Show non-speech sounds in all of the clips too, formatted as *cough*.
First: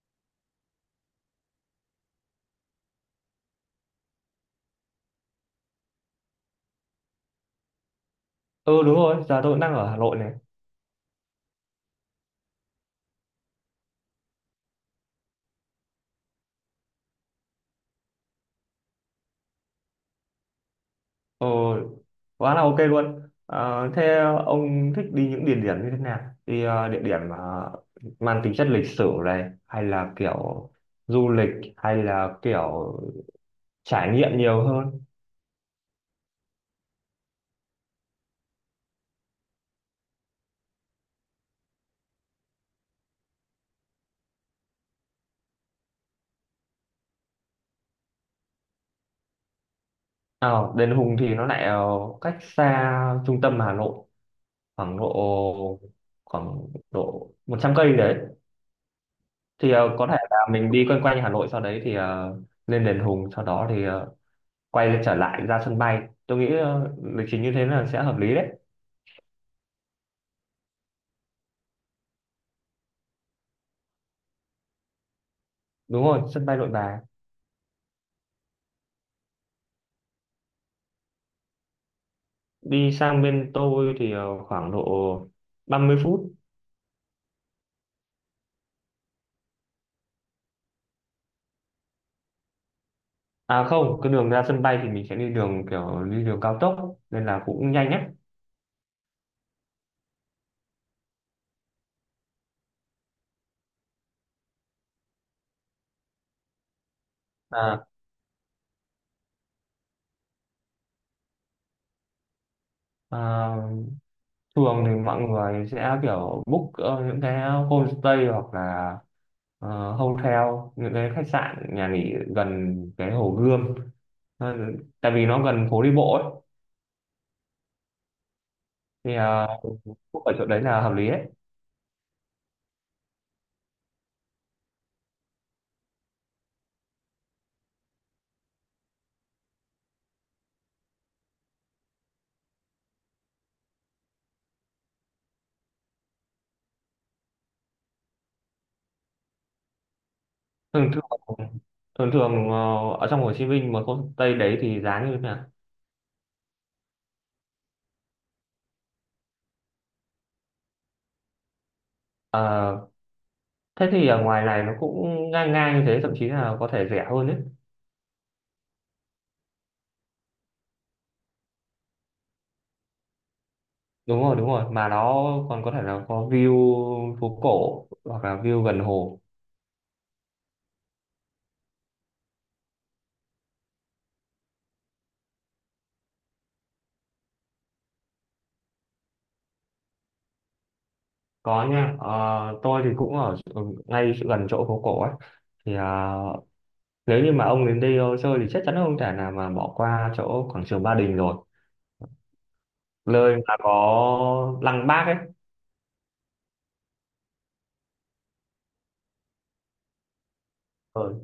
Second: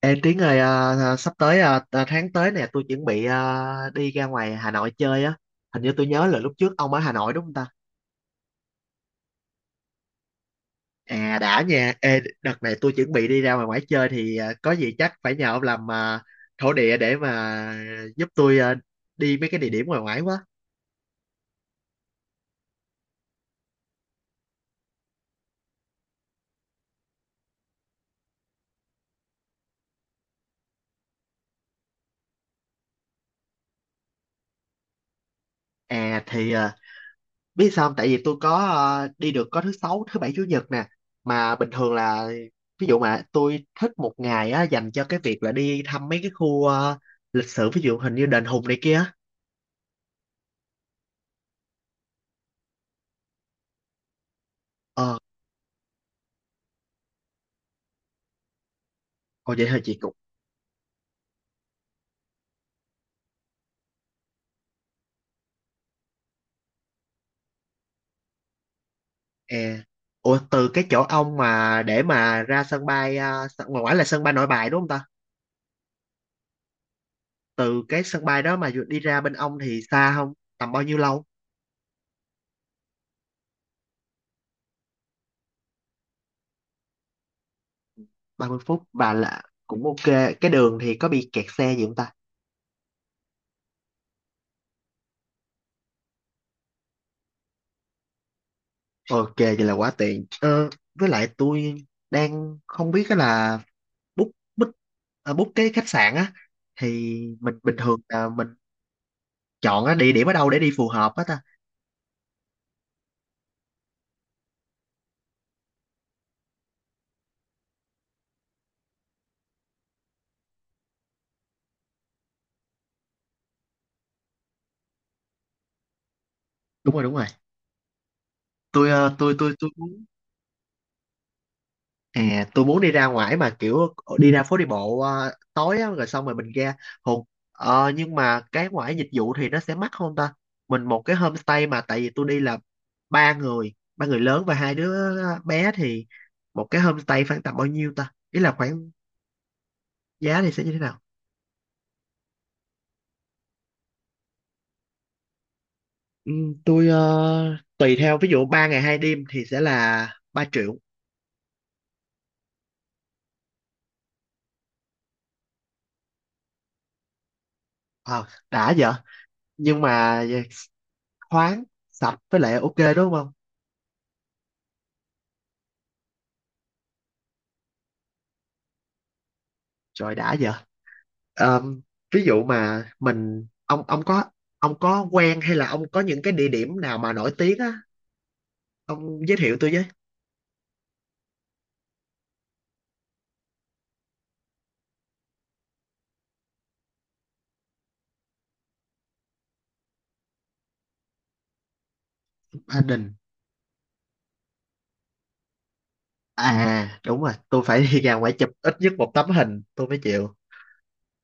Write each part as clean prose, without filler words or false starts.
Ê Tiến ơi, à, à, sắp tới à, à, tháng tới nè, tôi chuẩn bị à, đi ra ngoài Hà Nội chơi á. Hình như tôi nhớ là lúc trước ông ở Hà Nội đúng không ta? Ừ đúng rồi, giờ tôi cũng đang ở Hà Nội này. À đã nha. Ê, đợt này tôi chuẩn bị đi ra ngoài ngoài chơi thì à, có gì chắc phải nhờ ông làm à, thổ địa để mà giúp tôi à, đi mấy cái địa điểm ngoài ngoài quá. Ừ, quá là ok luôn. Ờ, Thế ông thích đi những địa điểm như thế nào? Đi địa điểm mà mang tính chất lịch sử này hay là kiểu du lịch hay là kiểu trải nghiệm nhiều hơn? À thì à, biết sao không? Tại vì tôi có ờ, đi được có thứ sáu thứ bảy chủ nhật nè, mà bình thường là ví dụ mà tôi thích một ngày á dành cho cái việc là đi thăm mấy cái khu ờ, lịch sử, ví dụ hình như đền Hùng này kia. Ờ, Đền Hùng thì nó lại cách xa trung tâm Hà Nội khoảng Ờ, độ khoảng độ 100 cây đấy. ồ vậy Thì thôi chị có cũng. thể là mình đi quanh quanh Hà Nội sau đấy thì lên Đền Hùng sau đó thì quay trở lại ra sân bay tôi nghĩ lịch trình như thế là sẽ hợp lý đấy. E, ủa từ cái chỗ ông mà để mà ra sân bay ờ, ngoài ngoài là sân bay Nội Bài đúng không ta? Đúng rồi, sân bay Nội Bài. Từ cái sân bay đó mà đi ra bên ông thì xa không, tầm bao nhiêu lâu? Đi sang bên tôi thì khoảng độ 30 phút. 30 phút bà, là cũng ok. Cái đường thì có bị kẹt xe gì không ta? À không, cái đường ra sân bay thì mình sẽ đi đường kiểu đi đường cao tốc nên là cũng nhanh ấy. Ok, vậy là quá tiện. Ờ, với lại tôi đang không biết á là book book à, book cái khách sạn á thì mình bình À, thường là mình chọn á, địa điểm ở đâu để đi phù hợp á ta. à, thường thì mọi người sẽ kiểu book những cái homestay hoặc là hotel, những cái khách sạn nhà nghỉ gần cái Hồ Gươm. Ờ, tại vì nó gần phố đi bộ ấy, Đúng rồi, đúng rồi. Tôi thì ờ, tôi tôi tôi muốn. book ở chỗ đấy là hợp lý đấy. À, tôi muốn đi ra ngoài mà kiểu đi ra phố đi bộ ờ, tối á, rồi xong rồi mình ra Hùng. Ờ, nhưng mà cái ngoài dịch vụ thì nó sẽ mắc không ta? Mình một cái homestay mà tại vì tôi đi là ba người lớn và hai đứa bé thì một cái homestay khoảng tầm bao nhiêu ta, ý là khoảng giá thì sẽ như thế thường nào? thường thường thường ở trong Hồ Chí Minh mà không Tây đấy thì giá như thế nào? Ừ, tôi ờ, tùy theo ví dụ 3 ngày 2 đêm thì sẽ là 3 triệu. Ờ, thế thì ở ngoài này nó cũng ngang ngang như thế, thậm chí là có thể rẻ hơn đấy. Ờ, đã vậy, nhưng mà khoáng sạch với lại ok đúng không? Đúng rồi, đúng rồi, mà nó còn có thể là có view phố cổ hoặc là view gần hồ. Trời đã vậy. Ờm, Ví dụ mà mình ông có quen hay là ông có những cái địa điểm nào mà nổi tiếng á ông giới thiệu tôi với. Có nha. Ờ, tôi thì cũng ở ngay gần chỗ phố cổ ấy, thì nếu như mà ông đến đây chơi thì chắc chắn là không thể nào mà bỏ qua chỗ quảng trường Ba Đình rồi, Ba Đình. nơi mà có lăng Bác ấy. À đúng rồi, tôi phải đi ra ngoài chụp ít nhất một tấm hình tôi mới chịu. Ờ,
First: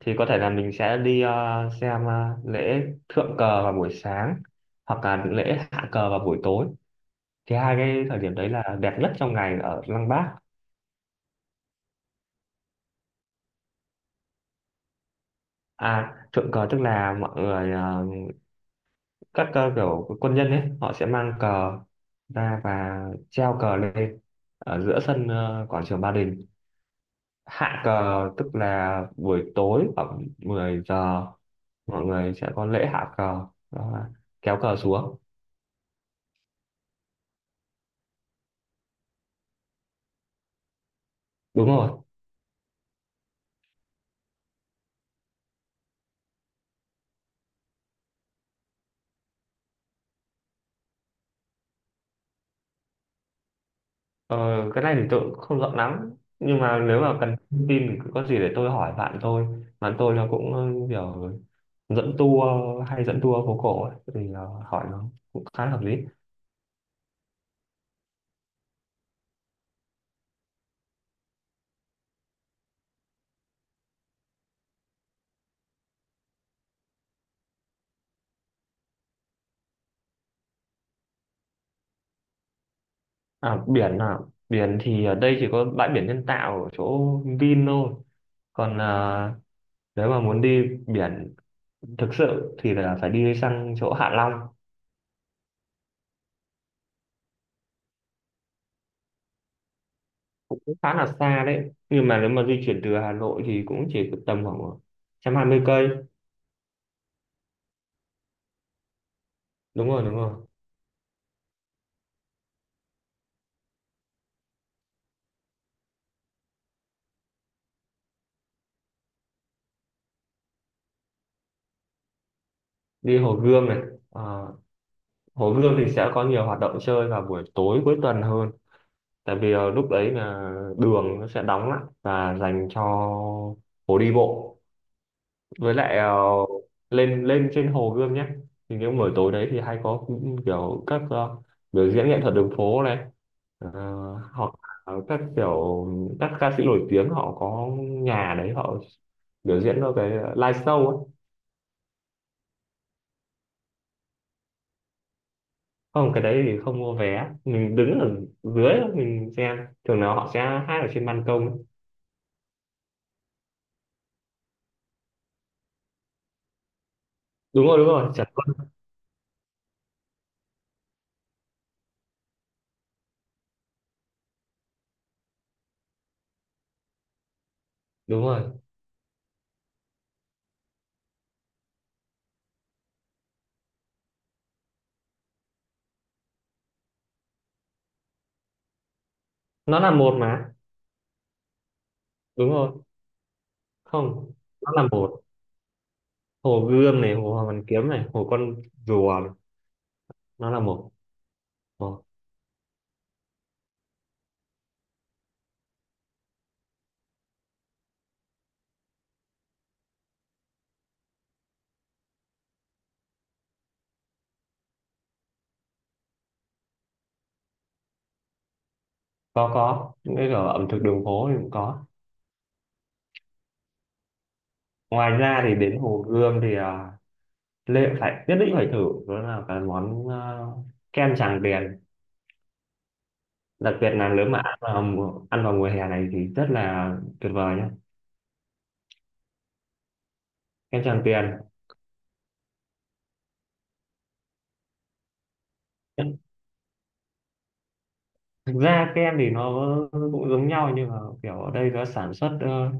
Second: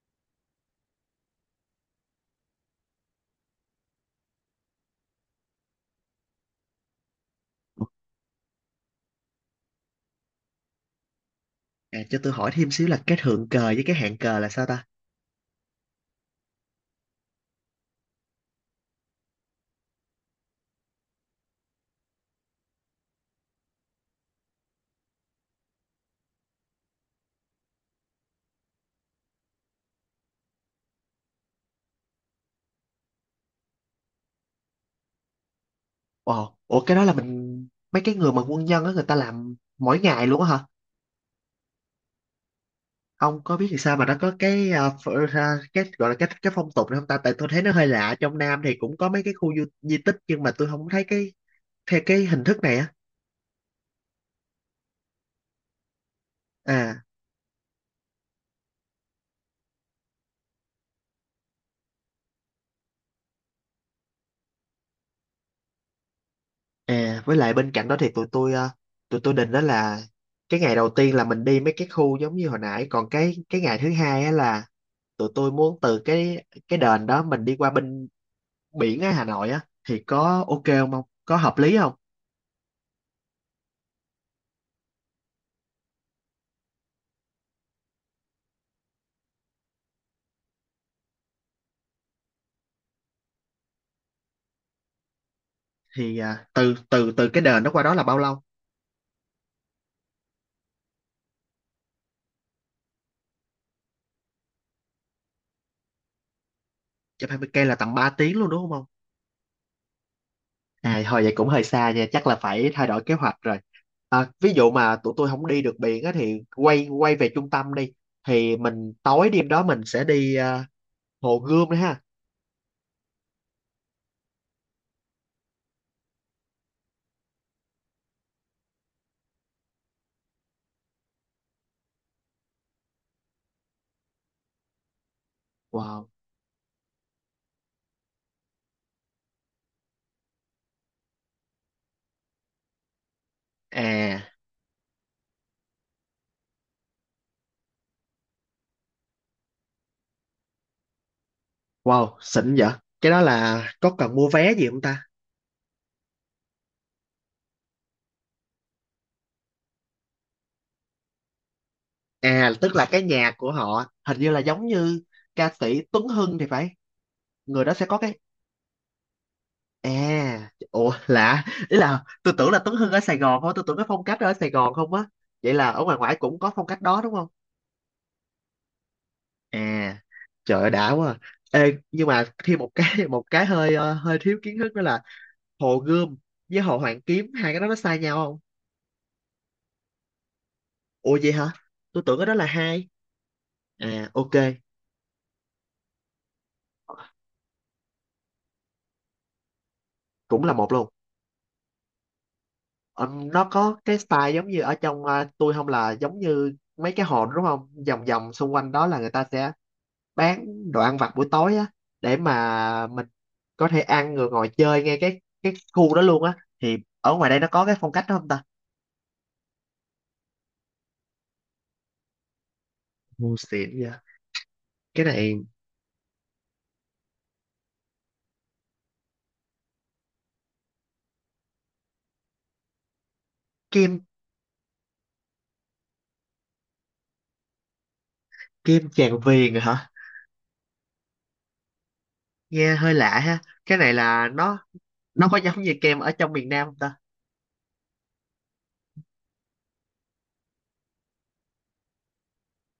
thì có thể là mình sẽ đi xem lễ thượng cờ vào buổi sáng hoặc là lễ hạ cờ vào buổi tối, thì hai cái thời điểm đấy là đẹp nhất trong ngày ở Lăng Bác. À, cho tôi hỏi thêm xíu là cái thượng cờ với cái hạn cờ là sao ta? À, thượng cờ tức là mọi người các kiểu quân nhân ấy họ sẽ mang cờ ra và treo cờ lên ở giữa sân quảng trường Ba Đình. Hạ cờ tức là buổi tối khoảng 10 giờ mọi người sẽ có lễ hạ cờ, đó là kéo cờ xuống. Ồ, ủa cái đó là mình mấy cái người mà quân nhân á người ta làm mỗi ngày luôn á hả? Đúng rồi. Ông có biết thì sao mà nó có cái à, cái gọi là cái phong tục này không ta? Tại tôi thấy nó hơi lạ, trong Nam thì cũng có mấy cái khu di tích nhưng mà tôi không thấy cái theo cái hình thức này á. Ờ, cái này thì tôi cũng không rõ lắm, nhưng mà nếu À. mà cần thông tin thì cứ có gì để tôi hỏi bạn tôi. Bạn tôi là cũng kiểu dẫn tour, hay dẫn tour phố cổ ấy, thì là hỏi nó cũng khá hợp lý. À, với lại bên cạnh đó thì tụi tôi định đó là cái ngày đầu tiên là mình đi mấy cái khu giống như hồi nãy, còn cái ngày thứ hai á là tụi tôi muốn từ cái đền đó mình đi qua bên biển á Hà Nội á thì có ok không không? Có hợp lý không? À biển à? Biển thì ở đây chỉ có bãi biển nhân tạo ở chỗ Vin thôi, còn nếu mà muốn đi biển thực sự thì là phải đi sang chỗ Hạ Long. Thì à, từ từ từ cái đền đó qua đó là bao lâu? Một Cũng khá là xa đấy, nhưng mà nếu mà di chuyển từ Hà Nội thì cũng chỉ tầm khoảng 120 cây. 120 cây là tầm 3 tiếng luôn đúng không? Đúng rồi, đúng rồi. À, thôi vậy cũng hơi xa nha, chắc là phải thay đổi kế hoạch rồi. À, ví dụ mà tụi tôi không đi được biển á thì quay quay về trung tâm đi. Thì mình tối đêm đó mình sẽ đi à, Hồ Gươm đấy ha. Đi Hồ Gươm này. Ờ, Hồ Gươm thì sẽ có nhiều hoạt động chơi vào buổi tối cuối tuần hơn, tại vì lúc đấy là đường nó sẽ đóng lại và dành cho phố đi bộ. Với lại Wow. Lên lên trên Hồ Gươm nhé, thì những buổi tối đấy thì hay có kiểu các biểu diễn nghệ thuật đường phố này, ờ, À, hoặc là các kiểu các ca sĩ nổi tiếng họ có nhà đấy họ biểu diễn cho cái live show ấy. wow, xịn vậy. Cái đó là có cần mua vé gì không ta? Không, cái đấy thì không mua vé, mình đứng ở dưới mình xem, thường nào họ sẽ hát ở trên ban công ấy. À, tức là cái nhà của họ hình như là giống như ca sĩ Tuấn Hưng thì phải. Người Đúng đó rồi, sẽ đúng có rồi, cái. Trần Tuấn. À, ủa lạ, ý là tôi tưởng là Tuấn Hưng ở Sài Gòn thôi, tôi tưởng cái phong cách đó ở Sài Gòn không á. Vậy là ở ngoài ngoại cũng có phong cách đó đúng không? Đúng rồi, À, trời ơi đã quá à. Ê, nhưng mà thêm một cái *laughs* một cái hơi ờ, hơi thiếu kiến thức đó là Hồ Gươm với Hồ Hoàn Kiếm, hai cái đó nó sai nhau không? nó là một mà. Ủa vậy hả, tôi tưởng cái đó là Đúng rồi. hai. À Không, ok, nó là một. Hồ Gươm này, Hồ Hoàn Kiếm này, Hồ Con Rùa này. cũng Nó là là một luôn. một. Ồ, Ờ, nó có cái style giống như ở trong ờ, tôi không, là giống như mấy cái hồ đó đúng không, vòng vòng xung quanh đó là người ta sẽ bán đồ ăn vặt buổi tối á để mà mình có thể ăn rồi ngồi chơi ngay cái khu đó luôn á thì ở ngoài đây nó có cái phong cách đó không ta? có những cái ở ẩm thực đường phố thì cũng có. Ngu xịn vậy. Cái Ngoài này. ra thì đến Hồ Gươm thì Lê phải nhất định phải thử, đó là cái món kem Tràng Tiền, đặc biệt Kem. là nếu mà ăn vào mùa hè này thì rất là tuyệt vời nhé. Kem Tràng Viền rồi hả? Kem Tràng Tiền. Nghe hơi lạ ha. Cái này là nó có giống như kem ở trong miền Nam không ta? Thực ra kem thì nó cũng giống nhau, nhưng mà kiểu ở đây nó sản xuất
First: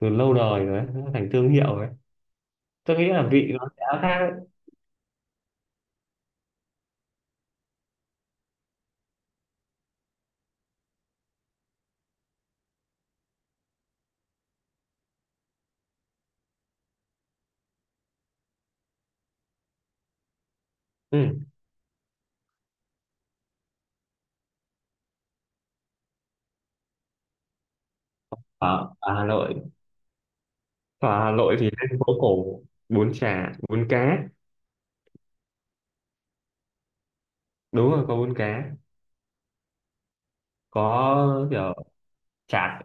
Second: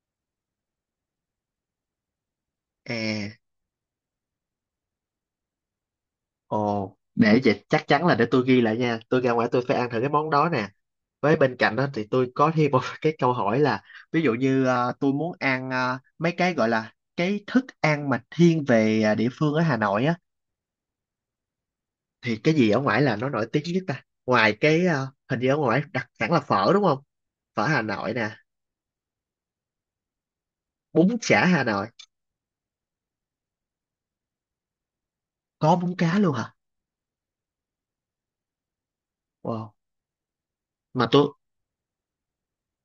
từ lâu đời rồi ấy, nó thành thương hiệu ấy, tôi nghĩ là À, vị nó sẽ khác ấy. ồ để vậy chắc chắn là để tôi ghi lại nha, tôi ra ngoài tôi phải ăn thử cái món đó nè. Với bên cạnh đó thì tôi có thêm một *laughs* cái câu hỏi là ví dụ như ờ, tôi muốn ăn ờ, mấy cái gọi là cái thức ăn mà thiên về ờ, địa phương ở Hà Nội á Ừ. thì cái gì ở ngoài là nó nổi tiếng nhất ta, ngoài cái ờ, hình như ở ngoài đặc sản là phở đúng không? Phở Hà Nội nè. Ở Hà Nội. Bún Ở Hà chả Nội Hà thì Nội. lên phố cổ, bún chả, bún cá. Có bún cá luôn hả? Đúng rồi, có bún cá. Wow. Mà tôi. Có kiểu chả,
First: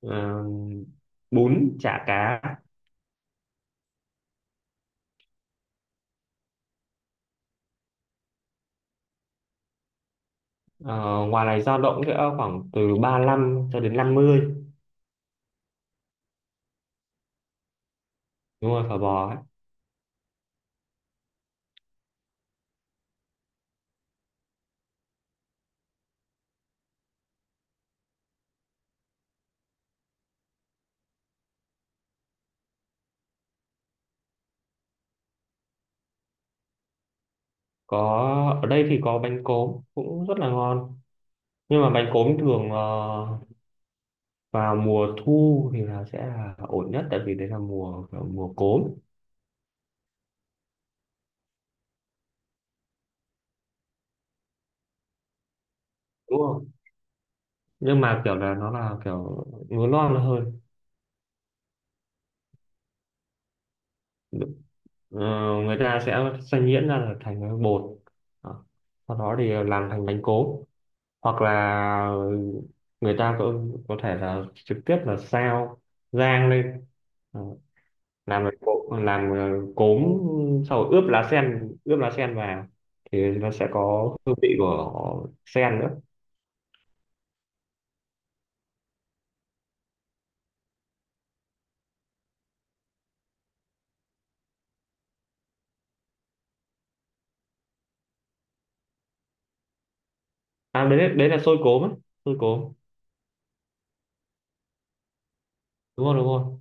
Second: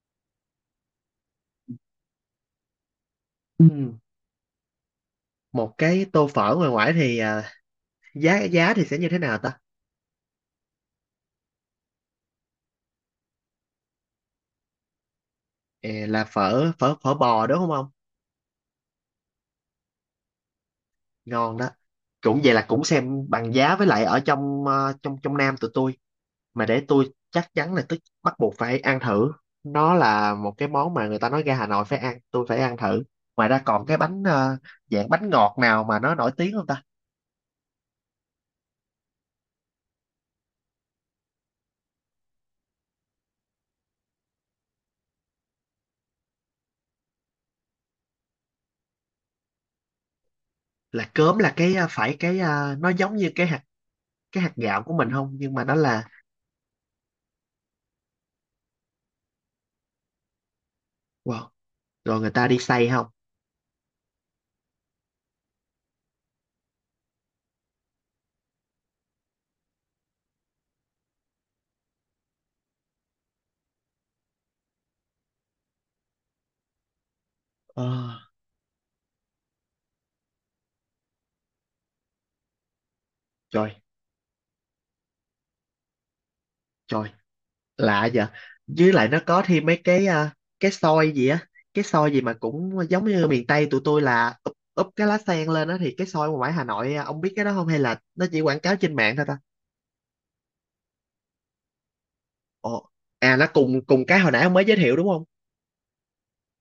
ờ, bún chả cá. Ừm, một cái tô phở ngoài ngoại thì à, giá giá thì sẽ như thế nào ta? Ờ, ngoài này dao động sẽ khoảng từ 35 cho đến 50. Ờ, là phở phở phở bò đúng không ông? Đúng rồi, phở bò ấy. Ngon đó. Cũng vậy, là cũng xem bằng giá với lại ở trong ờ, trong trong Nam tụi tôi. Mà để tôi chắc chắn là tôi bắt buộc phải ăn thử, nó là một cái món mà người ta nói ra Hà Nội phải ăn tôi phải ăn thử. Ngoài ra còn cái bánh ờ, dạng bánh ngọt nào mà nó nổi tiếng không ta? Có, ở đây thì có bánh cốm cũng rất là ngon, nhưng mà bánh cốm thường vào mùa thu thì là sẽ là ổn nhất, tại vì đấy là mùa kiểu mùa cốm. Là cớm là cái ờ, phải cái ờ, nó giống như cái hạt, cái hạt gạo của mình không nhưng mà nó là. Đúng không? Nhưng mà kiểu là nó là kiểu lúa non hơn. Wow. Rồi người ta đi xay không? Ờ, người ta sẽ xay nhuyễn ra là thành cái bột. Đó. Sau đó thì làm thành bánh cốm, hoặc là người ta có thể là trực tiếp là xào rang lên. Đó. Ờ, Làm bánh cốm, làm cốm, sau ướp lá sen, ướp lá sen vào thì nó sẽ trời, có hương vị của sen nữa. trời, lạ vậy. Với lại nó có thêm mấy cái à, cái xôi gì á, cái xôi gì mà cũng giống như miền Tây tụi tôi là úp cái lá sen lên á thì cái xôi ngoài ngoài Hà Nội à, ông biết cái đó không hay là nó chỉ quảng cáo trên mạng thôi ta? À, đấy đấy là xôi cốm ấy, xôi cốm. Ồ. À nó cùng cùng cái hồi nãy ông mới giới thiệu đúng không? Đúng rồi, đúng rồi,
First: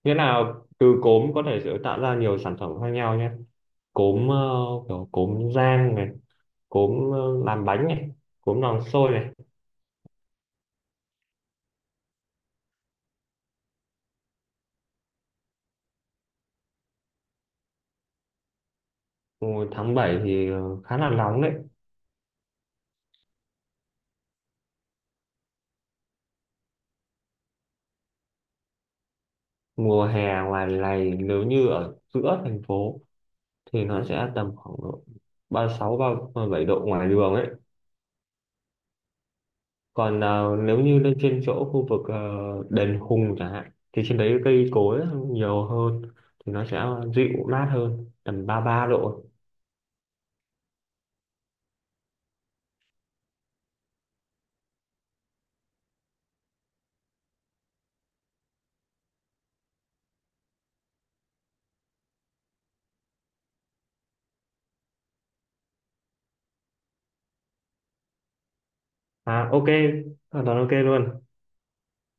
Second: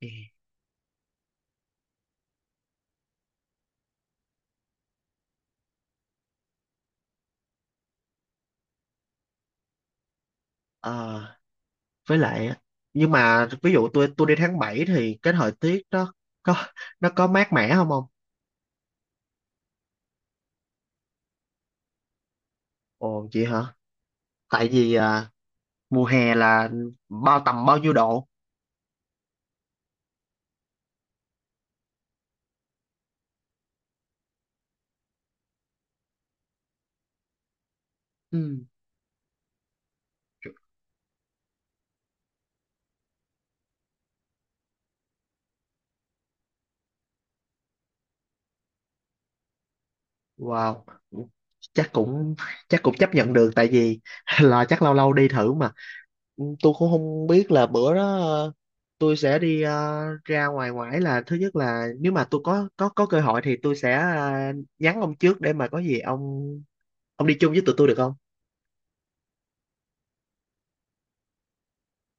Ừ. nghĩa là từ cốm có thể sẽ tạo ra nhiều sản phẩm khác nhau nhé. Cốm kiểu cốm rang này, cốm làm bánh này, cốm làm xôi này. Ờ, với lại á, nhưng mà ví dụ tôi đi tháng 7 thì cái thời tiết đó có nó có mát mẻ không ông? Mùa tháng 7 thì khá là nóng đấy. Ồ vậy hả, tại vì à, mùa hè là tầm bao nhiêu độ? Mùa hè ngoài này nếu như ở giữa thành phố thì nó sẽ tầm khoảng độ 36 bảy độ ngoài đường ấy. Ừ. Còn nếu như lên trên chỗ khu vực đền Hùng chẳng hạn thì trên đấy cây cối nhiều hơn, thì nó sẽ dịu mát hơn, tầm 33 độ. Wow, chắc cũng chắc cũng chấp nhận được, tại vì *laughs* là chắc lâu lâu đi thử mà. Ừ, tôi cũng không biết là bữa đó ờ, tôi sẽ đi ờ, ra ngoài ngoải là thứ nhất là nếu mà tôi có cơ hội thì tôi sẽ ờ, nhắn ông trước để mà có gì ông đi chung với tụi tôi được không? À ok, hoàn toàn ok luôn.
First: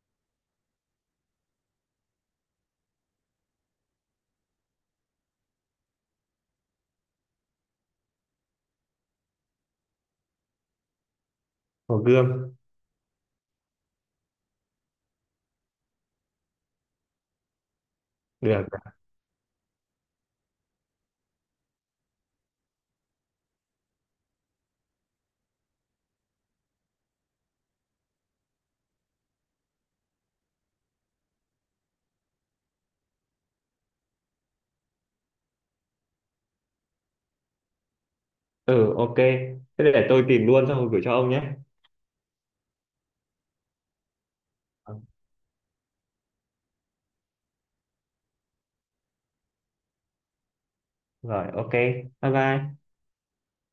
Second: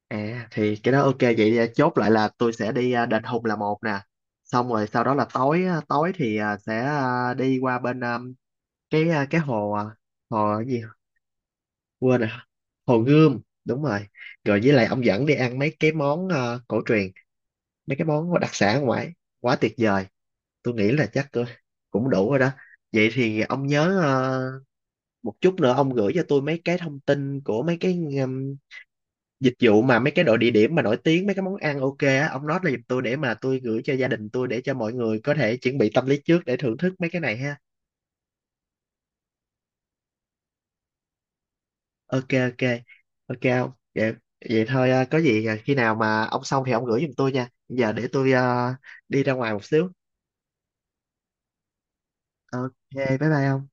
À thì cái đó ok, vậy thì chốt lại là tôi sẽ đi ờ, Đền Hùng là một nè. Xong rồi sau đó là tối á, tối thì ờ, sẽ ờ, đi qua bên ờ, cái hồ ờ, hồ cái gì Hồ quên rồi, Gươm. Hồ Gươm đúng rồi. Rồi với lại ông dẫn đi ăn mấy cái món ờ, cổ truyền, mấy cái món đặc Được. sản ở ngoài. Quá tuyệt vời. Tôi nghĩ là chắc tôi cũng đủ rồi đó. Vậy thì ông nhớ ờ, một chút nữa ông gửi cho tôi mấy cái thông tin của mấy cái dịch vụ mà mấy cái đội địa điểm mà nổi tiếng, mấy cái món ăn ok á ông nói là giùm tôi để mà tôi gửi cho gia đình tôi để cho mọi người có thể chuẩn bị tâm lý trước để thưởng thức mấy cái này ha. Ừ ok, thế để tôi tìm luôn xong rồi gửi cho ông nhé. Ok ok. Ok không. Vậy, vậy thôi Ờ, à, có gì à, khi nào mà ông xong thì ông gửi giùm tôi nha, giờ để tôi à, đi ra ngoài một xíu. rồi ok, bye Ok, bye. bye bye ông.